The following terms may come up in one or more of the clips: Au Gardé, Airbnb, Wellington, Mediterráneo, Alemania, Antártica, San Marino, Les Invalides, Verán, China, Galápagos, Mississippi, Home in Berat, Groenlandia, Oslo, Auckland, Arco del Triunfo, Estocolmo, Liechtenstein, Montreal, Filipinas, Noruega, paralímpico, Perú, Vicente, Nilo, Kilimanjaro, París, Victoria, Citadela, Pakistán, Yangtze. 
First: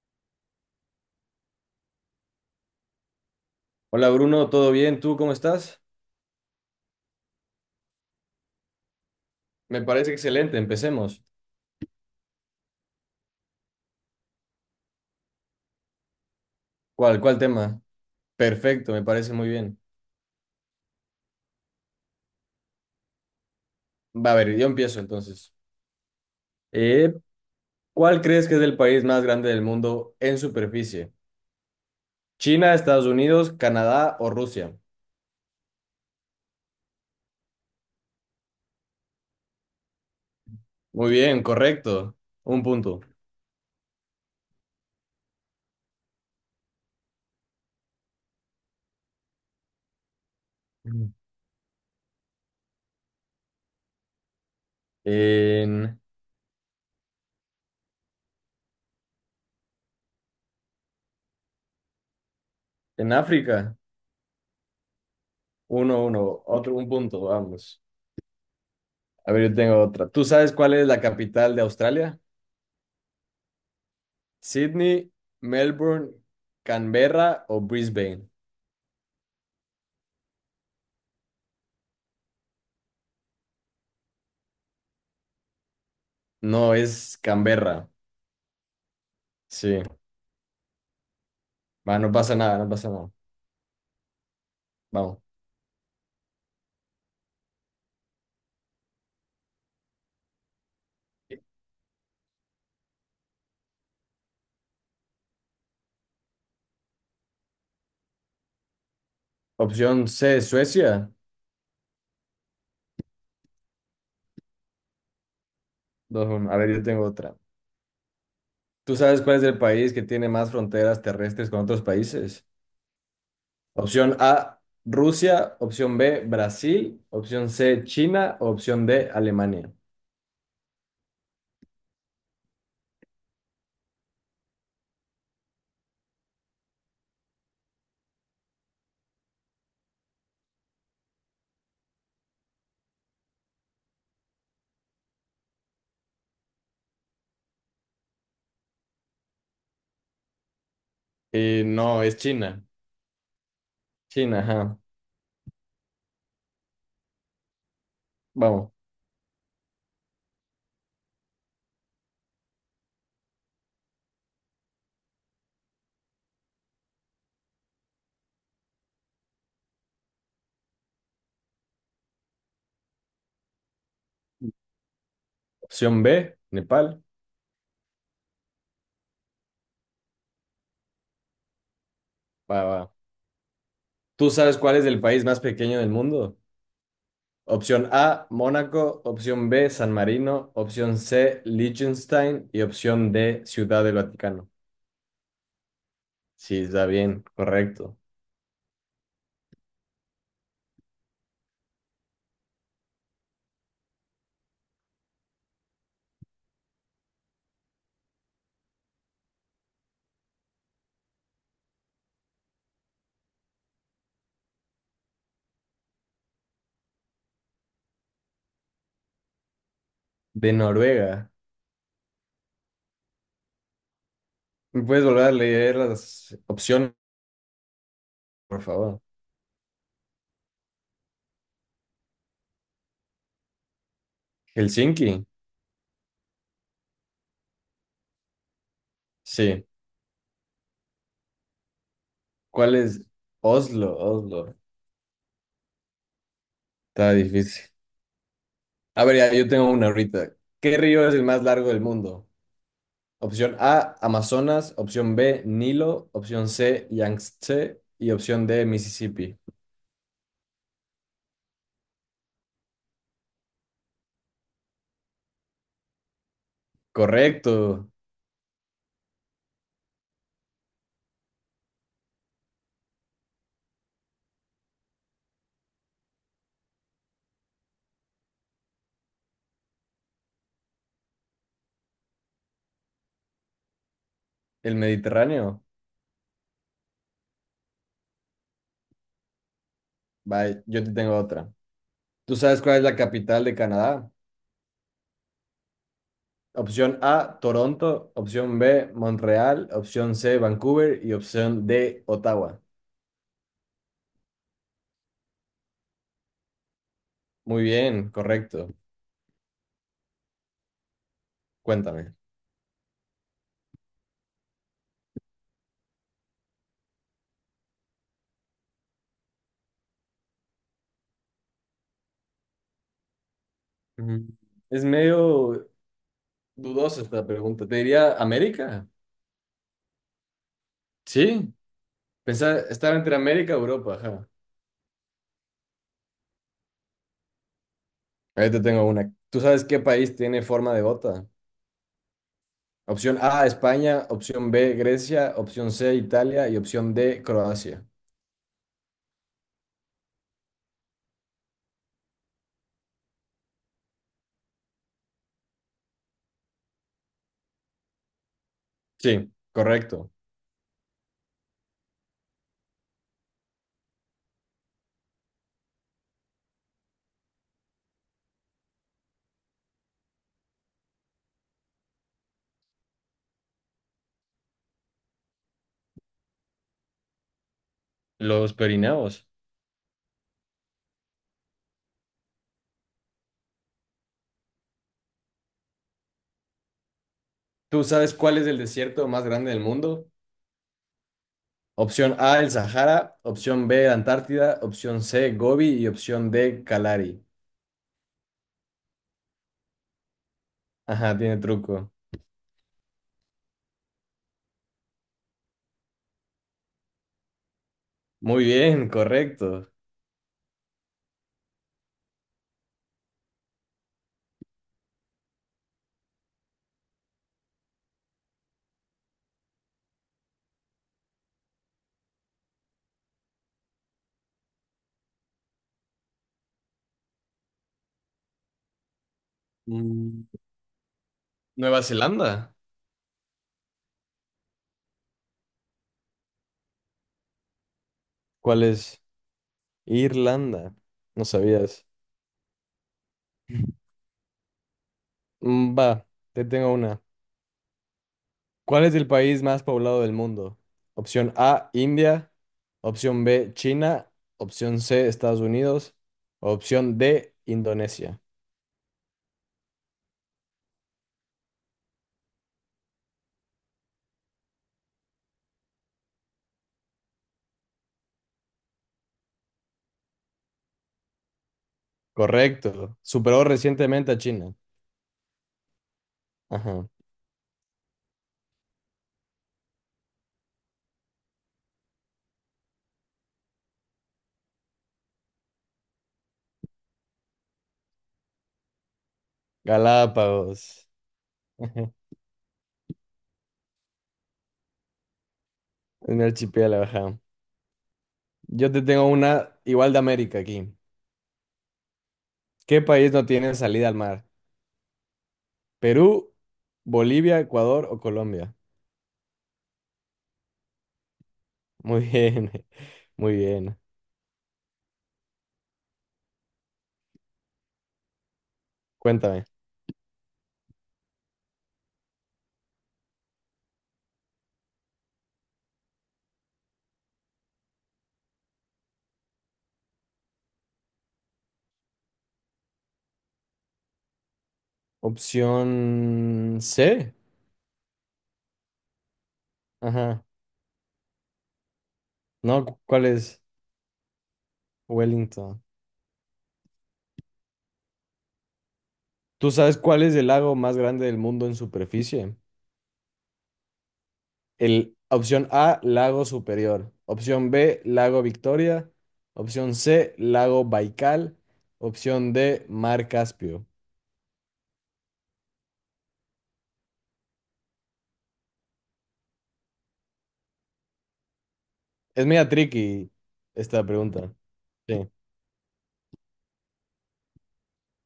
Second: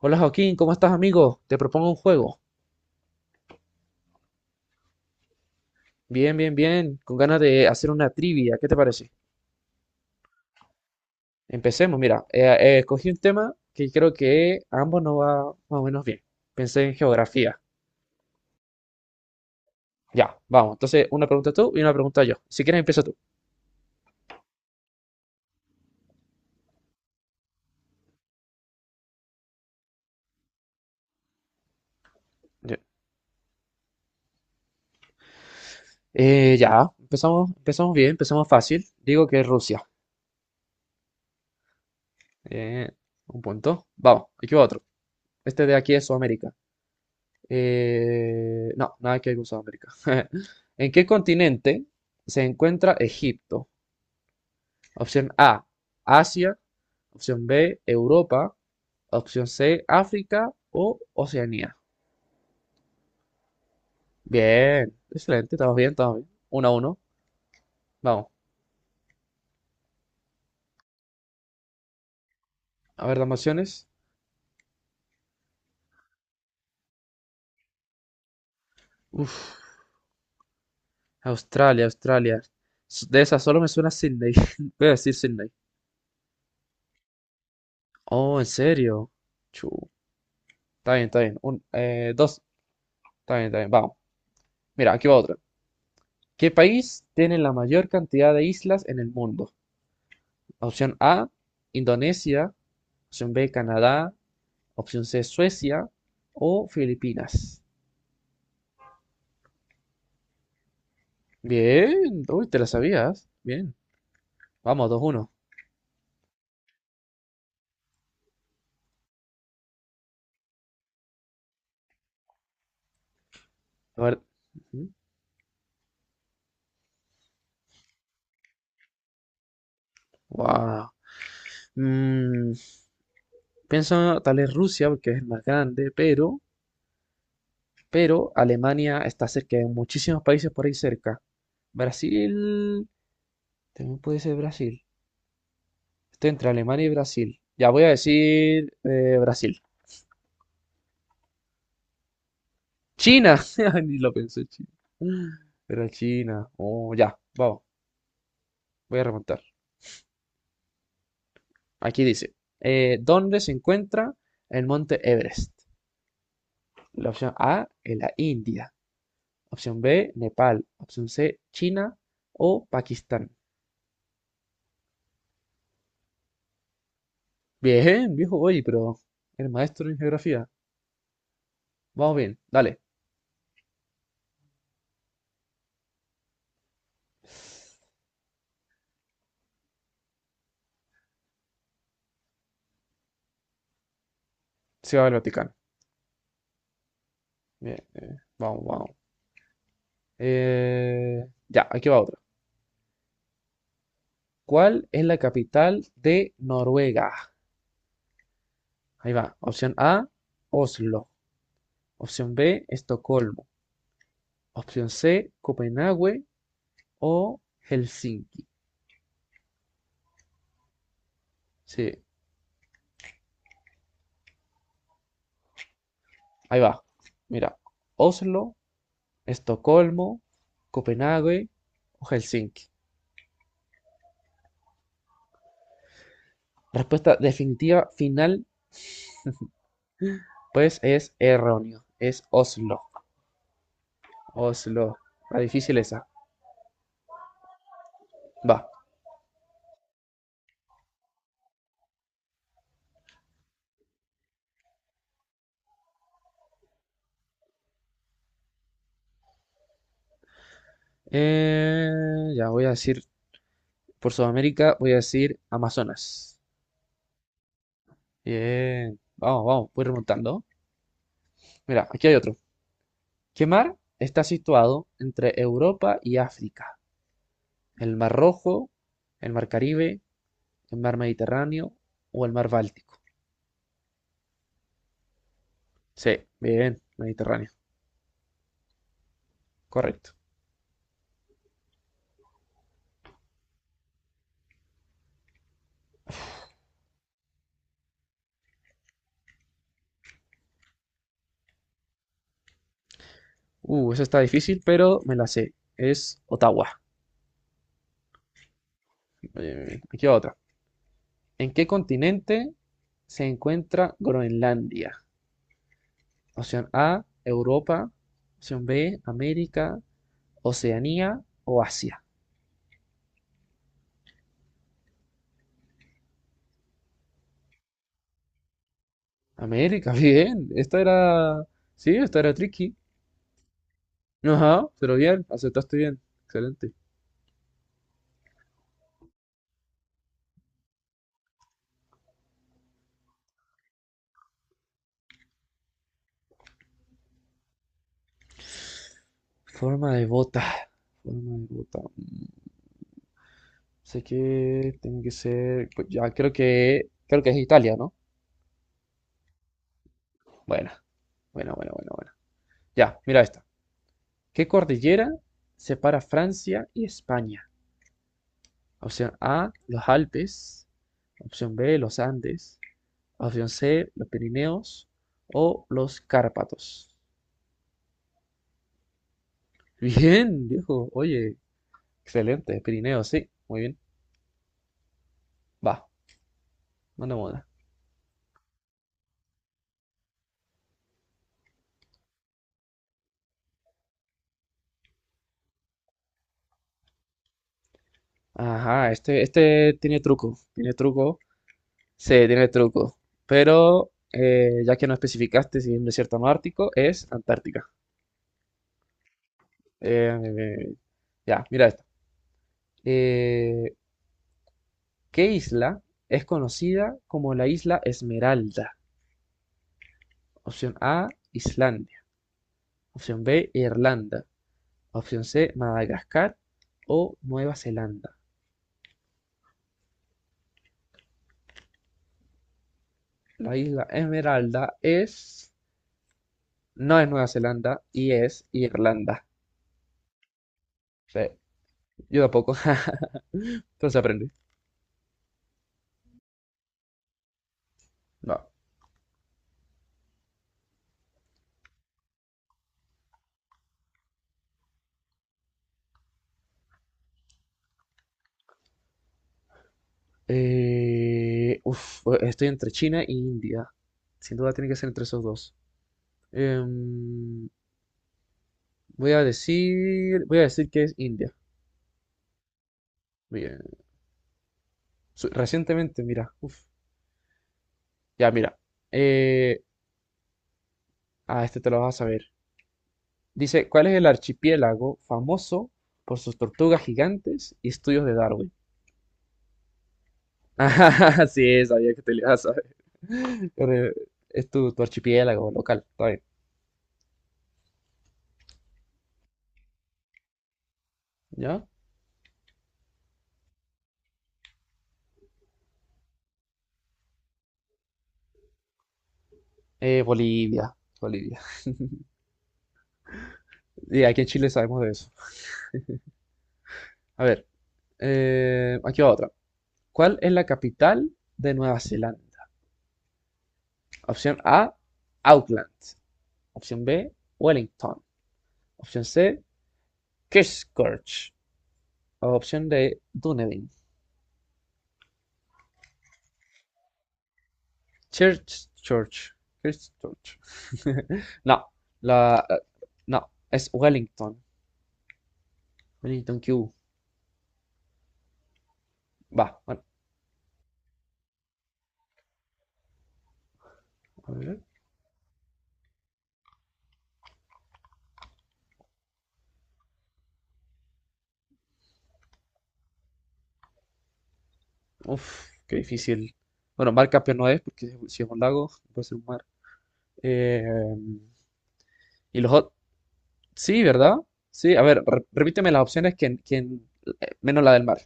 Hola Joaquín, ¿cómo estás amigo? Te propongo un juego. Hola Bruno, ¿todo bien? ¿Tú cómo estás? Bien, bien, bien, con ganas de hacer una trivia, ¿qué te parece? Me parece excelente, empecemos. Empecemos, mira, escogí un tema que creo que a ambos nos va más o menos bien. Pensé en ¿Cuál geografía. tema? Perfecto, me parece muy bien. Ya, vamos, entonces una pregunta tú y una pregunta yo. Si quieres empieza tú. Va a ver, yo empiezo entonces. Eh, ¿Cuál crees que es el país más grande del mundo en superficie? ¿China, Ya, Estados Unidos, Canadá o Rusia? Ya, empezamos, empezamos bien, empezamos fácil. Digo que es Rusia. Muy bien, correcto. Un Eh, punto. un punto. Vamos, aquí va otro. Este de aquí es Sudamérica. No, nada que ver con Sudamérica. ¿En qué Mm. continente se encuentra Egipto? Opción A, En, Asia. Opción B, Europa. Opción C, África o Oceanía. en África, Bien, excelente, estamos bien, uno, estamos bien. uno, Uno a otro, un uno. punto, vamos. Vamos. A ver, yo tengo otra. ¿Tú sabes cuál es la capital de Australia? A ver, dame opciones. ¿Sydney, Melbourne, Canberra o Brisbane? Uf, Australia, Australia. S- De esas solo me suena Sydney. Voy a decir Sydney. No, es Canberra. Oh, ¿en serio? Chu. Sí. Está bien, está bien. Un, Va, no pasa dos. nada, no pasa nada. Está bien, está bien. Vamos. Mira, aquí va Vamos. otra. ¿Qué país tiene la mayor cantidad de islas en el mundo? Opción A, Indonesia. Opción B, Canadá. Opción C, Suecia. O Filipinas. Opción C, Suecia. Bien, uy, te la sabías. Bien, vamos, dos uno. Dos, 1. A ver, yo tengo otra. ¿Tú sabes cuál es el país que tiene más fronteras terrestres con otros países? A Opción ver. A, Ujú. Rusia. Opción B, Brasil. Opción C, China. Opción D, Alemania. Wow. Mm, pienso tal vez Rusia porque es el más grande, pero Alemania está cerca de muchísimos países por ahí cerca. Brasil, también puede ser Brasil. Estoy entre Alemania y Brasil. Ya voy a decir Brasil. No, es China. China. Ni lo China, pensé, China. ajá. Era China. Oh, ya, vamos. Vamos. Voy a remontar. Aquí dice, ¿dónde se encuentra el monte Everest? La opción A en la India. Opción B, Nepal. Opción C, China o Pakistán. Opción B, Nepal. Bien, viejo, oye, pero el maestro en geografía. Vamos bien, Va, dale. va. ¿Tú sabes cuál es el país más pequeño del mundo? Opción A, Mónaco. Opción B, San Marino. Opción C, Liechtenstein. Y opción D, Ciudad del Vaticano. Se va al Vaticano. Sí, está bien, Bien, correcto. Vamos, vamos. Ya, aquí va otro. ¿Cuál es la capital de Noruega? Ahí va. Opción A, Oslo. Opción B, Estocolmo. Opción C, Copenhague o Helsinki. De Noruega. Sí, ¿Me puedes volver a leer las ahí va. opciones, Mira, Oslo, por favor? Estocolmo, Copenhague o Helsinki. Helsinki. Respuesta definitiva final, Sí. pues es erróneo. Es ¿Cuál Oslo. es? Oslo, Oslo. Oslo. La difícil esa. Está difícil. Va. A ver, ya, yo tengo una ahorita. ¿Qué río es el más largo del mundo? Opción A, Amazonas. Opción B, Nilo. Opción C, Yangtze. Y opción D, Mississippi. Eh, ya voy a decir, por Sudamérica voy a decir Amazonas. Correcto. Bien, vamos, vamos, voy remontando. Mira, aquí hay otro. ¿Qué mar está situado entre Europa y África? ¿El Mar Rojo, el Mar Caribe, el Mar Mediterráneo o el Mar Báltico? El Mediterráneo. Sí, bien, Mediterráneo, correcto. Bye, yo te tengo otra. ¿Tú sabes cuál es la capital de Canadá? Opción A, Toronto. Opción B, Montreal. Opción C, Vancouver. Y opción D, Ottawa. Esa está difícil, pero me la sé. Es Ottawa. Muy bien, correcto. Bien, bien, bien. Aquí va otra. ¿En qué Cuéntame. continente se encuentra Groenlandia? Opción A, Europa. Opción B, América, Oceanía o Asia. Mm, es medio dudosa esta pregunta. Te diría América. América, bien. Esta era. Sí. Sí, esta era Pensaba, tricky. estaba entre América y Europa. Ajá. Ajá, pero bien, aceptaste bien. Excelente. Ahí te tengo una. ¿Tú sabes qué país tiene forma de bota? Opción A, España. Opción B, Grecia. Opción C, Italia. Y opción D, Croacia. Forma de bota. Forma de bota. Mm, sé que tiene que ser. Pues ya creo que. Creo que es Italia, ¿no? Sí, correcto. Bueno, bueno, bueno, bueno, bueno. Ya, mira esta. ¿Qué cordillera separa Francia y España? Opción A, los Alpes. Opción B, los Andes. Opción C, los Pirineos o los Cárpatos. Los perineos. Bien, viejo. Oye, excelente, Pirineo, sí, muy bien. Va, mandamos una. ¿Tú sabes cuál es el desierto más grande del mundo? Opción A, el Sahara. Opción B, Antártida. Opción C, Gobi. Y opción D, Kalari. Ajá, este tiene Ajá, truco, tiene truco. sí, tiene truco. Pero ya que no especificaste si es un desierto no ártico, es Antártica. Muy bien, correcto. Eh, eh, ya, mira esta. Eh, ¿Qué isla es conocida como la isla Esmeralda? Opción A, Islandia. Opción B, Irlanda. Opción C, Madagascar o Nueva Zelanda. Mm, ¿Nueva Zelanda? La isla Esmeralda es. No es Nueva Zelanda y es ¿Cuál es? Irlanda. Irlanda. Sí, No sabías. yo tampoco. Entonces aprendí. Mm, va, te tengo una. No. ¿Cuál es el país más poblado del mundo? Opción A, India. Opción B, China. Opción C, Estados Unidos. Opción D, Indonesia. Uf, estoy entre China e India. Sin duda tiene que ser entre esos dos. Em, voy a decir que es India. Correcto. Superó Bien. recientemente a China. Su- Recientemente, mira, uf, Ajá. ya mira. Eh, ah, este te lo vas a saber. Dice, ¿cuál es el archipiélago famoso por sus tortugas gigantes y estudios de Darwin? Galápagos. Ah, sí, Ajá. sabía que te lo ibas a. Eh, es tu, tu archipiélago local, está Un bien. archipiélago, ajá. Yo te tengo una igual de América aquí. ¿Ya? ¿Qué país no tiene salida al mar? ¿Perú, Bolivia, Ecuador o Colombia? Bolivia, Bolivia. Muy bien. Muy bien. Y aquí en Chile sabemos de eso. A ver, aquí va otra. Cuéntame. ¿Cuál es la capital de Nueva Zelanda? Opción A, Auckland. Opción B, Wellington. Opción C, Christchurch. Opción D, Dunedin. Opción C. Church, Church, Ajá. Christchurch. No, la, eh, No, cu- ¿cuál no, es es Wellington. Wellington? Wellington Q. ¿Tú Va, sabes bueno, cuál es el lago más grande del mundo en superficie? a ver. El, opción A, lago Superior. Opción B, lago Victoria. Opción C, lago Baikal. Opción D, mar Caspio. Uf, qué difícil. Bueno, mar campeón no es, porque si es un lago, puede ser un mar. Eh, Es y media los otros. tricky Sí, esta ¿verdad? pregunta. Sí, a ver, Sí. re- repíteme las opciones que- menos la del mar.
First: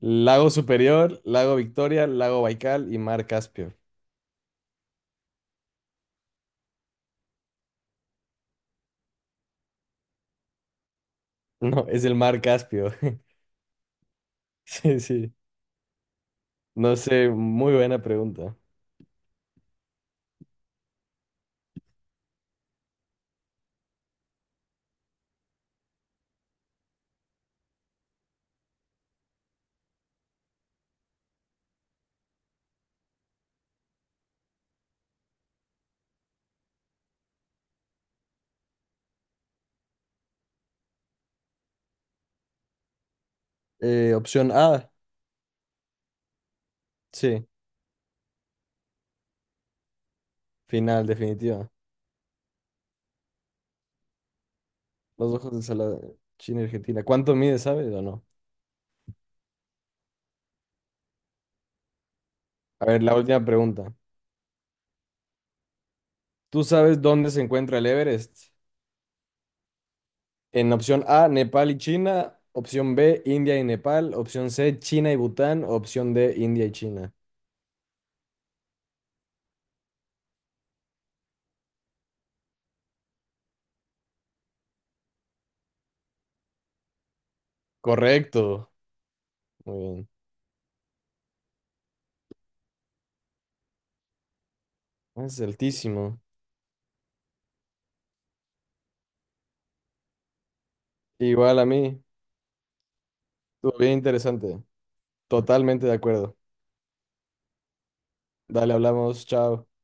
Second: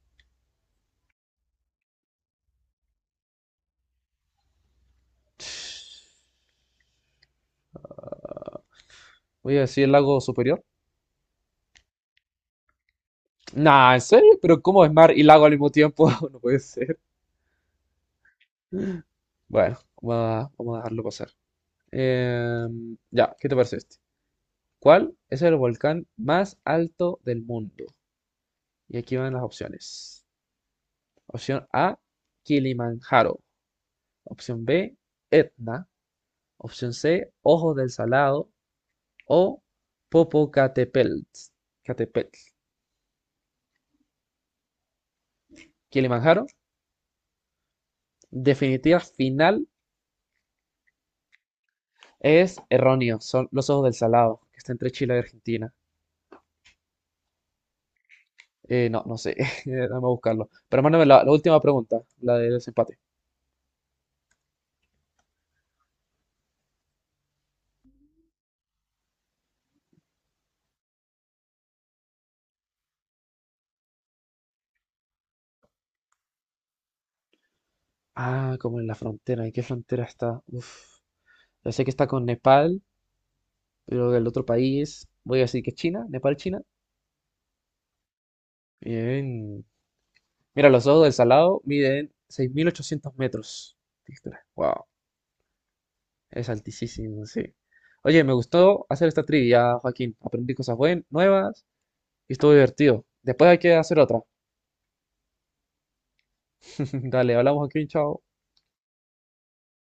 Lago Superior, lago Victoria, lago Baikal y mar Caspio. Voy a decir el lago superior. No, es el mar Caspio. Nah, ¿en serio? ¿Pero cómo es Sí, mar y sí. lago al mismo tiempo? No puede No ser. sé, muy buena pregunta. Bueno, vamos a, vamos a dejarlo pasar. Eh, ya, ¿qué te parece este? ¿Cuál es el volcán más alto del mundo? Y aquí van las opciones. Opción A, Kilimanjaro. Opción B, Etna. Opción C, Ojos del Salado. O Popocatépetl. Catepetl. Opción A, Kilimanjaro. sí, Definitiva final final, definitiva. es erróneo. Son los Ojos del Salado, que está entre Chile y Los ojos de Argentina. Salada, China, y Argentina. ¿Cuánto mide, sabes o no? No, no sé. Vamos a buscarlo. Pero mándame la, la última pregunta, la del A desempate. ver, la última pregunta. ¿Tú sabes dónde se encuentra el Everest? En opción A, Nepal y China. Opción B, India y Nepal. Opción C, China y Bután. Opción D, India y China. Ah, como en la frontera. ¿En qué frontera está? Uf. Ya sé que está con Nepal, pero el otro país. Voy a decir que China. Nepal, China. Correcto. Bien. Muy bien. Mira, los ojos del Salado miden 6.800 metros de altura. Wow, Es altísimo. es altísimo, sí. Oye, me gustó hacer esta trivia, Joaquín. Aprendí cosas buenas, Igual nuevas a mí. y estuvo divertido. Después hay que Estuvo bien hacer otra. interesante. Totalmente de acuerdo. Dale, hablamos, Joaquín, chao. Dale, hablamos. Chao.